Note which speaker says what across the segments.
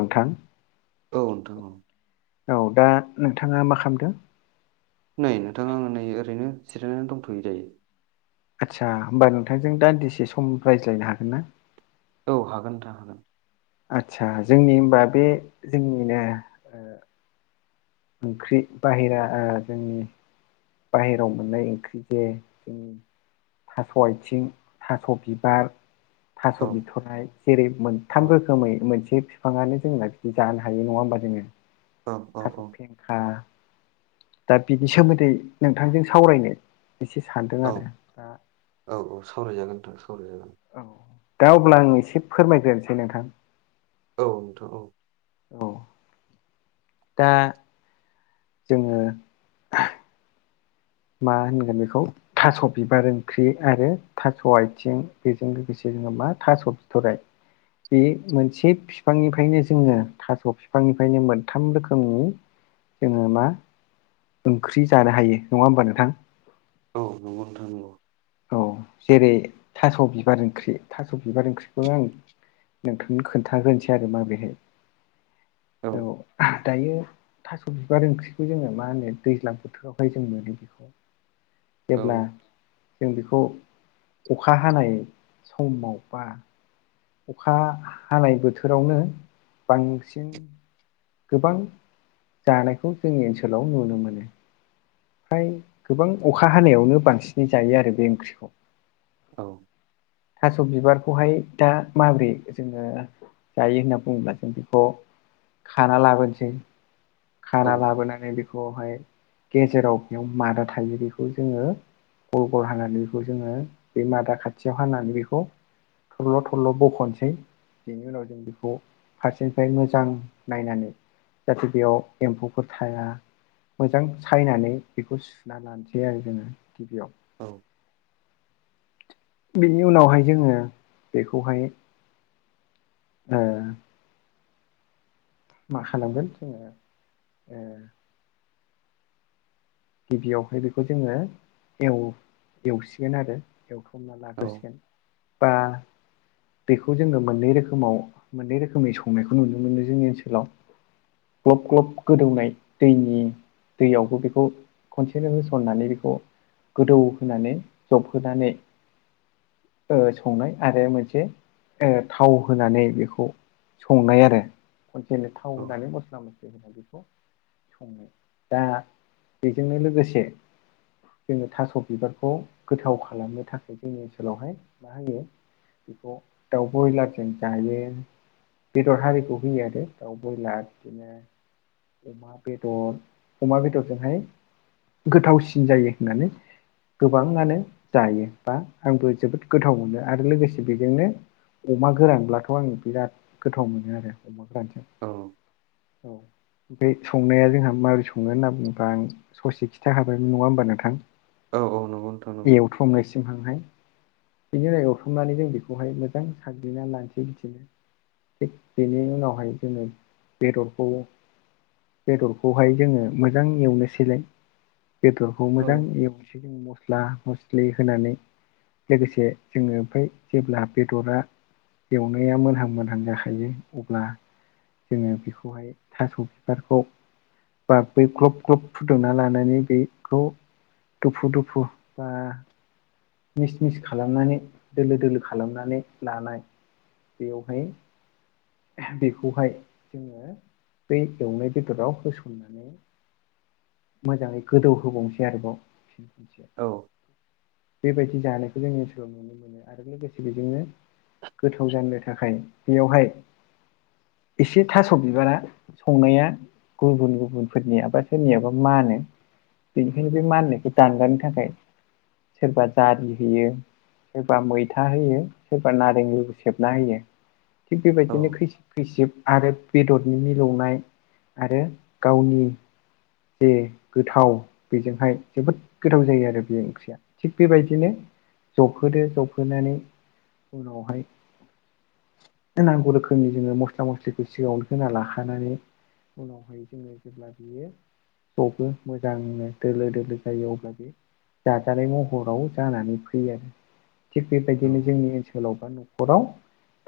Speaker 1: नोंथां
Speaker 2: औ नोंथां औ
Speaker 1: औ दा नोंथाङा मा खालामदों?
Speaker 2: नै नोंथाङा आं नै ओरैनो जिरायनानै दंथ'यो दायो।
Speaker 1: आदसा होमबा नोंथांजों दान्दिसे सम रायज्लायनो हागोन ना?
Speaker 2: औ हागोन नोंथां हागोन।
Speaker 1: आदसा जोंनि होमबा बे जोंनिनो ओंख्रि बाहेरा जोंनि बाहेरायाव मोननाय ओंख्रि जे जोंनि थास' आथिं थास' बिबार थास'
Speaker 2: औ
Speaker 1: बिथ'राय जेरै
Speaker 2: औ
Speaker 1: मोनथाम रोखोमै मोनसे बिफाङानो जोंनादि जानो हायो नङा होमबा जोङो
Speaker 2: औ औ
Speaker 1: थास'
Speaker 2: औ
Speaker 1: फेंखा दा बिनि सोमोन्दै नोंथांजों सावरायनो एसे सानदों
Speaker 2: औ
Speaker 1: आरो। दा
Speaker 2: औ औ सावरायजागोन नोंथां सावरायजागोन।
Speaker 1: औ दा अब्ला आं एसे फोरमायग्रोनोसै नोंथां।
Speaker 2: औ नोंथां औ
Speaker 1: औ दा जोङो मा होनगोन बेखौ थास' बिबार ओंख्रि आरो थास' आथिं बेजों लोगोसे जोङो मा थास' बिथ'राय बे मोनसे बिफांनिफ्रायनो जोङो थास' बिफांनिफ्रायनो मोनथाम रोखोमनि जोङो मा ओंख्रि जानो हायो नङा होमबा नोंथां?
Speaker 2: औ नंगौ नोंथां नांगौ।
Speaker 1: औ जेरै थास' बिबार ओंख्रि थास' बिबार ओंख्रिखौ आं नोंथांनो खोन्थाग्रोनोसै आरो मा बेहाय औ दायो थास' बिबार ओंख्रिखौ जोङो मा होनो दैज्लां बोथोरावहाय जों मोनो बेखौ।
Speaker 2: औ
Speaker 1: जेब्ला जों बेखौ अखा हानाय समाव बा अखा हानाय बोथोरावनो बांसिन गोबां जानायखौ जोंनि ओनसोलाव नुनो मोनो। ओमफ्राय गोबां अखा हानायावनो बांसिनै जायो आरो बे ओंख्रिखौ
Speaker 2: औ
Speaker 1: थास' बिबारखौहाय दा माबोरै जोङो जायो होनना बुङोब्ला जों बेखौ खाना लाबोनोसै
Speaker 2: औ
Speaker 1: खाना लाबोनानै बेखौहाय गेजेराव बेयाव मादा थायो बेखौ जोङो गल गल हानानै बेखौ जोङो बे मादा खाथियाव हानानै बेखौ थरल' थरल' बख'नोसै बेनि उनाव जों बेखौ फारसेनिफ्राय मोजां नायनानै जाहाथे बेयाव एम्फौफोर थाया मोजां सायनानै बेखौ सुनानै लानोसै आरो जोङो गिबियाव
Speaker 2: औ
Speaker 1: बेनि उनावहाय जोङो बेखौहाय ओ मा खालामगोन जोङो गिबियावहाय बेखौ जोङो एव एवसिगोन आरो एवखांना
Speaker 2: औ
Speaker 1: लाग्रोसिगोन बा बेखौ जोङो मोननै रोखोमाव मोननै रोखोमै संनायखौ नुनो मोनो जोंनि ओनसोलाव ग्लब ग्लब गोदौनाय दैनि दैयावबो बेखौ खनसेनो होसननानै बेखौ गोदौ होनानै जबहोनानै ओ संनाय आरो मोनसे थाव होनानै बेखौ संनाय आरो खनसेनो थाव
Speaker 2: औ
Speaker 1: होनानै मस्ला मस्लि होनानै बेखौ सङो दा बेजोंनो लोगोसे जोङो थास' बिबारखौ गोथाव खालामनो थाखाय जोंनि ओनसोलावहाय मा होयो बेखौ दाउ ब्रयलारजों जायो बेदर हारिखौ होयो आरो दाउ ब्रयलार बिदिनो अमा बेदर अमा बेदरजोंहाय गोथावसिन जायो होननानै गोबाङानो जायो बा आंबो जोबोद गोथाव मोनो आरो लोगोसे बेजोंनो अमा गोरानब्लाथ' आङो बिराद गोथाव मोनो आरो अमा गोरानजों
Speaker 2: औ
Speaker 1: बै संनाया जोंहा माबोरै संनो होनना बुंङोबा आं ससे खिथाखाबायमोन नङा होमबा नोंथां
Speaker 2: औ औ नंगौ नोंथां नंगौ
Speaker 1: संनायसिम हांनाय बिनि उनाव एवखांनानै जों बेखौहाय मोजां साग्लिनानै लानोसै बिदिनो थिग बेनि उनावहाय जोङो बेदरखौ बेदरखौहाय जोङो मोजां एवनोसैलाय बेदर खौ
Speaker 2: औ
Speaker 1: मोजां एवनोसै जों मस्ला मस्लि होनानै लोगोसे जोङो ओमफ्राय जेब्ला बेदरा एवनाया मोनहां मोनहां जाखायो अब्ला जोङो बेखौहाय थास' बिबारखौ बा बै ग्लब ग्लब फुदुंना लानानै बेखौ दुफु दुफु बा मिस मिस खालामनानै दोलो दोलो खालामनानै लानाय बेयावहाय बेखौहाय जोङो बै एवनाय बेदराव होसननानै मोजाङै गोदौ होबावनोसै आरोबाव बेसै आरो
Speaker 2: औ
Speaker 1: बेबायदि जानायखौ जों ओनसोलाव नुनो मोनो आरो लोगोसे बेजोंनो गोथाव जानो थाखाय बेयावहाय एसे थास' बिबारा संनाया गुबुन गुबुन गुबुनफोरनिया बा जोंनिया बा मानो बेनिखायनो बे माननायखौ दानगारनो थाखाय सोरबा दालि होयो सोरबा मैथा होयो सोरबा नारें लेबु सेबना होयो थिग
Speaker 2: औ
Speaker 1: बेबायदिनो खैसिब खैसिब आरो बेदरनि मिलौनाय आरो गावनि जे गोथाव बेजोंहाय जोबोद गोथाव जायो आरो बे ओंख्रिया थिग बेबायदिनो जबहोदो जबहोनानै उनावहाय नांगौ रोखोमनि जोङो मस्ला मस्लिखौ सिगाङावनो होना लाखानानै उनावहाय जोङो जेब्ला बियो जबो मोजांनो दोलो दोलो जायो अब्ला बे जाजानाय महराव जानानै फैयो आरो थिग बेबायदिनो जोंनि ओनसोलाव बा न'खराव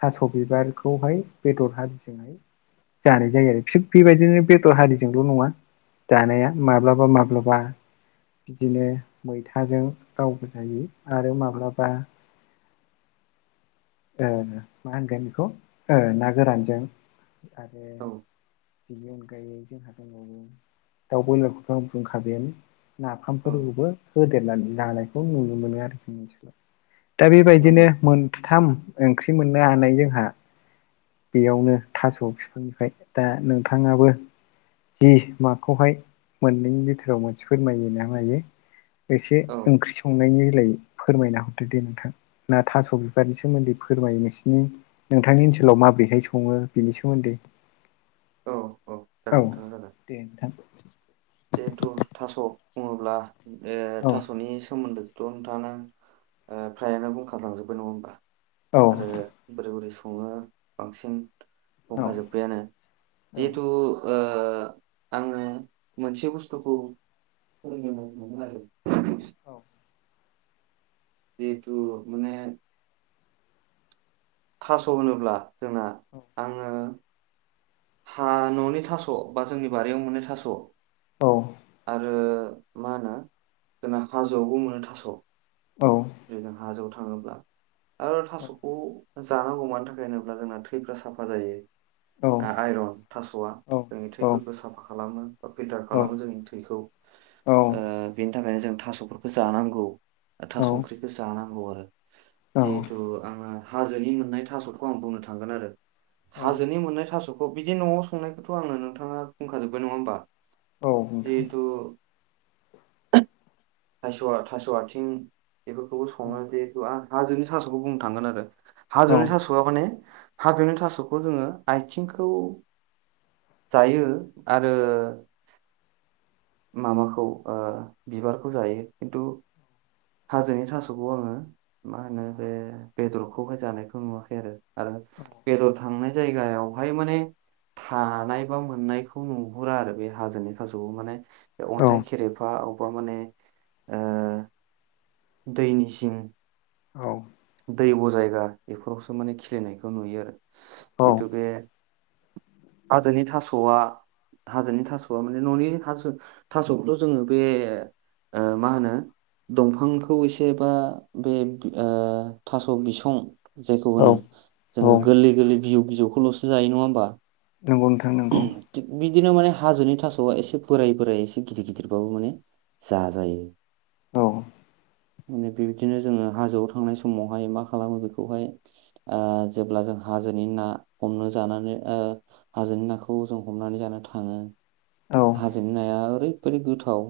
Speaker 1: थास' बिबारखौहाय बेदर हारिजोंहाय जानाय जायो आरो थिग बेबायदिनो बेदर हारिजोंल' नङा जानाया माब्लाबा माब्लाबा बिदिनो मैथाजों गावबो जायो आरो माब्लाबा ओ मा होनगोन बेखौ ओ ना गोरानजों आरो
Speaker 2: औ
Speaker 1: बेनि अनगायै जोंहा दंबावो दाउ ब्रयलारखौथ' आं बुंखाबायानो
Speaker 2: औ
Speaker 1: नाफामफोरखौबो होदेरनानै जानायखौ नुनो मोनो आरोखि ओनसोलाव दा बेबायदिनो
Speaker 2: नंगौ
Speaker 1: मोनथाम ओंख्रि मोननो हानाय जोंहा बेयावनो थास' बिफांनिफ्राय दा नोंथाङाबो जि माखौहाय मोननैनि बिथोराव मोनसे फोरमायोना मायो एसे
Speaker 2: औ
Speaker 1: ओंख्रि संनायनि बेलायै फोरमायना हरदो दे नोंथां ना थास' बिबारनि सोमोन्दै फोरमायो नोंसिनि नोंथांनि ओनसोलाव माबोरैहाय सङो बेनि सोमोन्दै
Speaker 2: औ
Speaker 1: औ
Speaker 2: जागोन नोंथां जागोन
Speaker 1: दे नोंथां
Speaker 2: जिहेथु थास' बुङोब्ला ओ
Speaker 1: औ
Speaker 2: थास'नि सोमोन्दै दन नोंथाङानो ओ फ्रायानो बुंखालांजोब्बाय नङा होनबा
Speaker 1: औ
Speaker 2: आरो बोरै बोरै सङो बांसिन
Speaker 1: औ
Speaker 2: बुंंखााजोब्बायानो जिहेथु ओ आङो मोनसे बुस्थुखौ फोरोंनो मोनो आरो जिथु माने थास' होनोब्ला जोंना आङो हा न'नि थास' बा जोंनि बारियाव मोननाय थास'
Speaker 1: औ
Speaker 2: आरो मा होनो जोंना हाजोआवबो मोनो थास'
Speaker 1: औ
Speaker 2: जों हाजोआव थाङोब्ला आरो थास'खौ जानांगौ मानि थाखाय होनोब्ला जोंना थैफ्रा साफा जायो
Speaker 1: औ
Speaker 2: आइरन थास'आ जोंनि थैफोरखौ साफा खालामो बे फिल्टार खालामो जों थैखौ
Speaker 1: औ
Speaker 2: बेनि थाखायनो जों थास'फोरखौ जानांगौ थास ओंख्रिखौ जा गौ आरो जिहेथु आङो हाजोनि मोननाय थास'खौ आं बुंनो थांगोन आरो हाजोनि मोननाय थास'खौ बिदि न'आव संनायखौथ' आङो नोंथाङा बुंखाजोब्बाय नङा होमबा
Speaker 1: नोंथां
Speaker 2: जिहेथु थास' थास' आथिं बेफोरखौबो सङो
Speaker 1: औ
Speaker 2: जे हाजोनि थास'खौबो बुंनो थांगोन आरो हाजोनि थास
Speaker 1: औ
Speaker 2: थास'वआ माने हाजोनि थास'खौ जोङो आथिंखौ जायो आरो माबाखौ ओ बिबारखौ जायो खिन्थु हाजोनि थास'खौ आङो मा होनो बे बेदरखौहाय जानायखौ नुवाखै आरो आरो बेदर थांनाय जायगायावहाय माने थानाय बा मोननायखौ नुहुरा आरो बे हाजोनि थास'खौ माने अन्थाइ खेरेफा अबेबा माने ओ दैनि जिं
Speaker 1: औ
Speaker 2: दैब' जायगा बेफोरावसो माने खिलिनायखौ नुयो आरो जितु बे हाजोनि थास'आ हाजोनि थास'आ माने न'नि थास थास'खौथ' जोङो बे ओ मा होनो दंफांखौ एसेबा बे ओ थास' बिसं जायखौ
Speaker 1: औ
Speaker 2: होनो जोङो गोरलै गोरलै बिजौ बिजौखौल'सो जायो नङा होमबा?
Speaker 1: नंगौ नोंथां नंगौ
Speaker 2: थिग बिदिनो माने हाजोनि थास'आ एसे बोराय बोराय एसे गिदिर गिदिरबाबो माने जा जायो।
Speaker 1: औ
Speaker 2: माने बेबायदिनो जोङो हाजोआव थांनाय समावहाय मा खालामो बेखौहाय ओ जेब्ला जों हाजोनि ना हमनो जानानै ओ हाजोनि नाखौ जों हमनानै जानो थाङो
Speaker 1: औ
Speaker 2: हाजोनि नाया ओरैबायादि गोथाव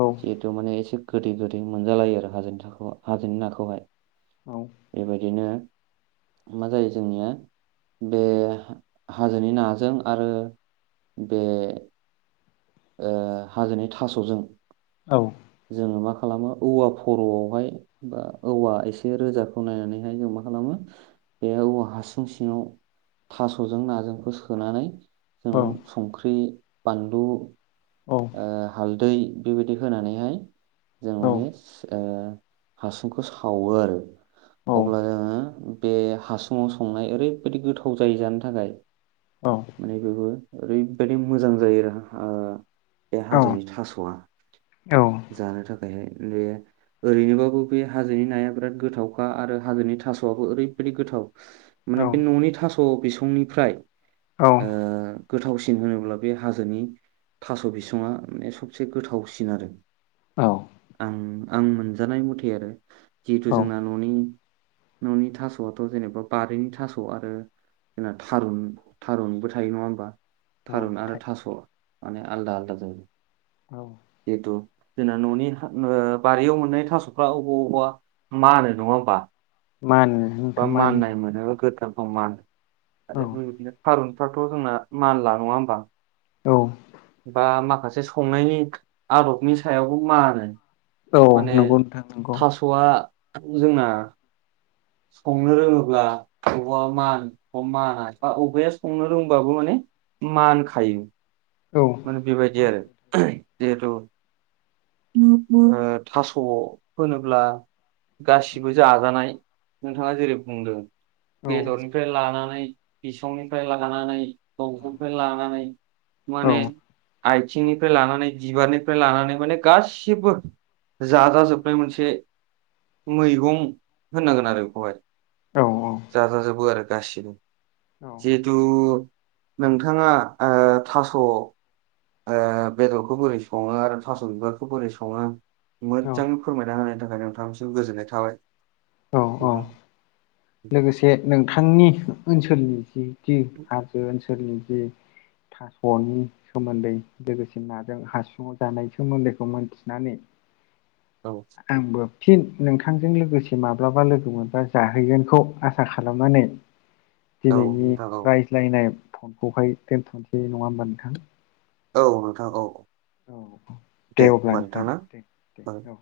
Speaker 1: औ
Speaker 2: जिहेतु माने एसे गोदै गोदै मोनजालायो आरो हाजोनि हाजोनि नाखौहाय
Speaker 1: औ
Speaker 2: बेबायदिनो मा जायो जोंनिया बे हाजोनि ना जों आरो बे ओ हाजोनि थास'जों
Speaker 1: औ
Speaker 2: जोङो मा खालामो औवा खर'आवहाय बा औवा एसे रोजाखौ नायनानैहाय जों मा खालामो बे औवा हासुं सिङाव थास'जों नाजोंखौ सोनानै जों
Speaker 1: औ
Speaker 2: संख्रि बानलु
Speaker 1: औ
Speaker 2: ओ हालदै बेबायदि होनानैहाय जों
Speaker 1: औ
Speaker 2: माने ओ हासुंखौ सावो आरो।
Speaker 1: औ
Speaker 2: अब्ला जोङो बे हासुङाव संनाय ओरैबायदि गोथाव जायो जानो थाखाय
Speaker 1: औ
Speaker 2: माने बेबो ओरैबायदि मोजां जायो आरो ओ बे
Speaker 1: औ
Speaker 2: हाजोनि थास'आ
Speaker 1: औ
Speaker 2: जानो थाखायहाय बे ओरैनोबाबो बे हाजोनि नाया बिराद गोथावखा आरो हाजोनि थास'आबो ओरैबायदि गोथाव।
Speaker 1: [inaudible]
Speaker 2: माने बे न'नि थास' बिसंनिफ्राय ओ गोथावसिन होनोब्ला बे हाजोनि थास' बिसङा माने सबसे गोथावसिन आरो।
Speaker 1: औ
Speaker 2: आं आं मोनजानाय मथे आरो
Speaker 1: औ
Speaker 2: जिहेथु जोंना न'नि न'नि थास'आथ' जेनेबा बारिनि थास' आरो जोंना थारुन थारुनबो थायो नङा होमबा
Speaker 1: औ
Speaker 2: थारुन आरो
Speaker 1: थायो
Speaker 2: थास' माने आलदा आलदा जायो।
Speaker 1: औ
Speaker 2: जिहेथु जोंना न'नि ओ बारियाव मोननाय थास'फ्रा अबा अबेबा मानो नङा होमबा?
Speaker 1: मानो
Speaker 2: बा माननाय मोनाबा गोदनाखौ मानो। आरो बेबायदिनो थारुनफ्राथ' जोंना मानला नङा होमबा?
Speaker 1: औ।
Speaker 2: बा माखासे संनायनि आदबनि सायावबो माननो
Speaker 1: औ
Speaker 2: माने
Speaker 1: नंगौ नोंथां नंगौ
Speaker 2: थास'वा जोंना संनो रोङोब्ला बबावा माना माना बा बबाया संनो रोंबाबो माने ओ मानखायो
Speaker 1: औ।
Speaker 2: माने बेबायदि
Speaker 1: मा
Speaker 2: आरो जिहेथु थास' होनोब्ला गासिबो जाजानाय नोंथाङा जेरै बुंदों।
Speaker 1: होनो
Speaker 2: बेदरनिफ्राय लानानै बिसंनिफ्राय लानानै दंफांनिफ्राय लानानै।
Speaker 1: औ
Speaker 2: माने आथिंनिफ्राय लानानै बिबारनिफ्राय लानानै माने गासिबो जाजाजोबनाय मोनसे ओ मैगं होननांगोन आरो।
Speaker 1: औ
Speaker 2: जाजाजाबौ आरो गासिबो जे औ नोंथांङा थास' बेदरखौ बोरै संङो आरो थास' बिबारखौ बोरै संङो
Speaker 1: औ
Speaker 2: मोजां। फोरमायना होनायनि थाखाय नोंथांसिम गोजोननाय थाबाय नोंथां।
Speaker 1: ओ लोगोसे नोंथांनि ओनसोलनि जि जि हाजो ओनसोलनि जि [unintelligible] सोमोन्दै लोगोसे नाजों हासुङाव जानाय सोमोन्दैखौ मोनथिनानै
Speaker 2: औ।
Speaker 1: आंबो ओ फिन नोंथांजों लोगोसे माब्लाबा लोगो मोनबा जाहैगोन बेखौ आसा खालामनानै
Speaker 2: औ
Speaker 1: दिनैनिओ
Speaker 2: नोंथां औ
Speaker 1: सिलायनाय नखौहाय दोनथ'नोसै नंङा होमबा नोंथां।
Speaker 2: औ नोंथां औ
Speaker 1: औ
Speaker 2: दे
Speaker 1: अब्ला
Speaker 2: होमबा
Speaker 1: नोंथां दे दे
Speaker 2: नोंथांङा।
Speaker 1: औ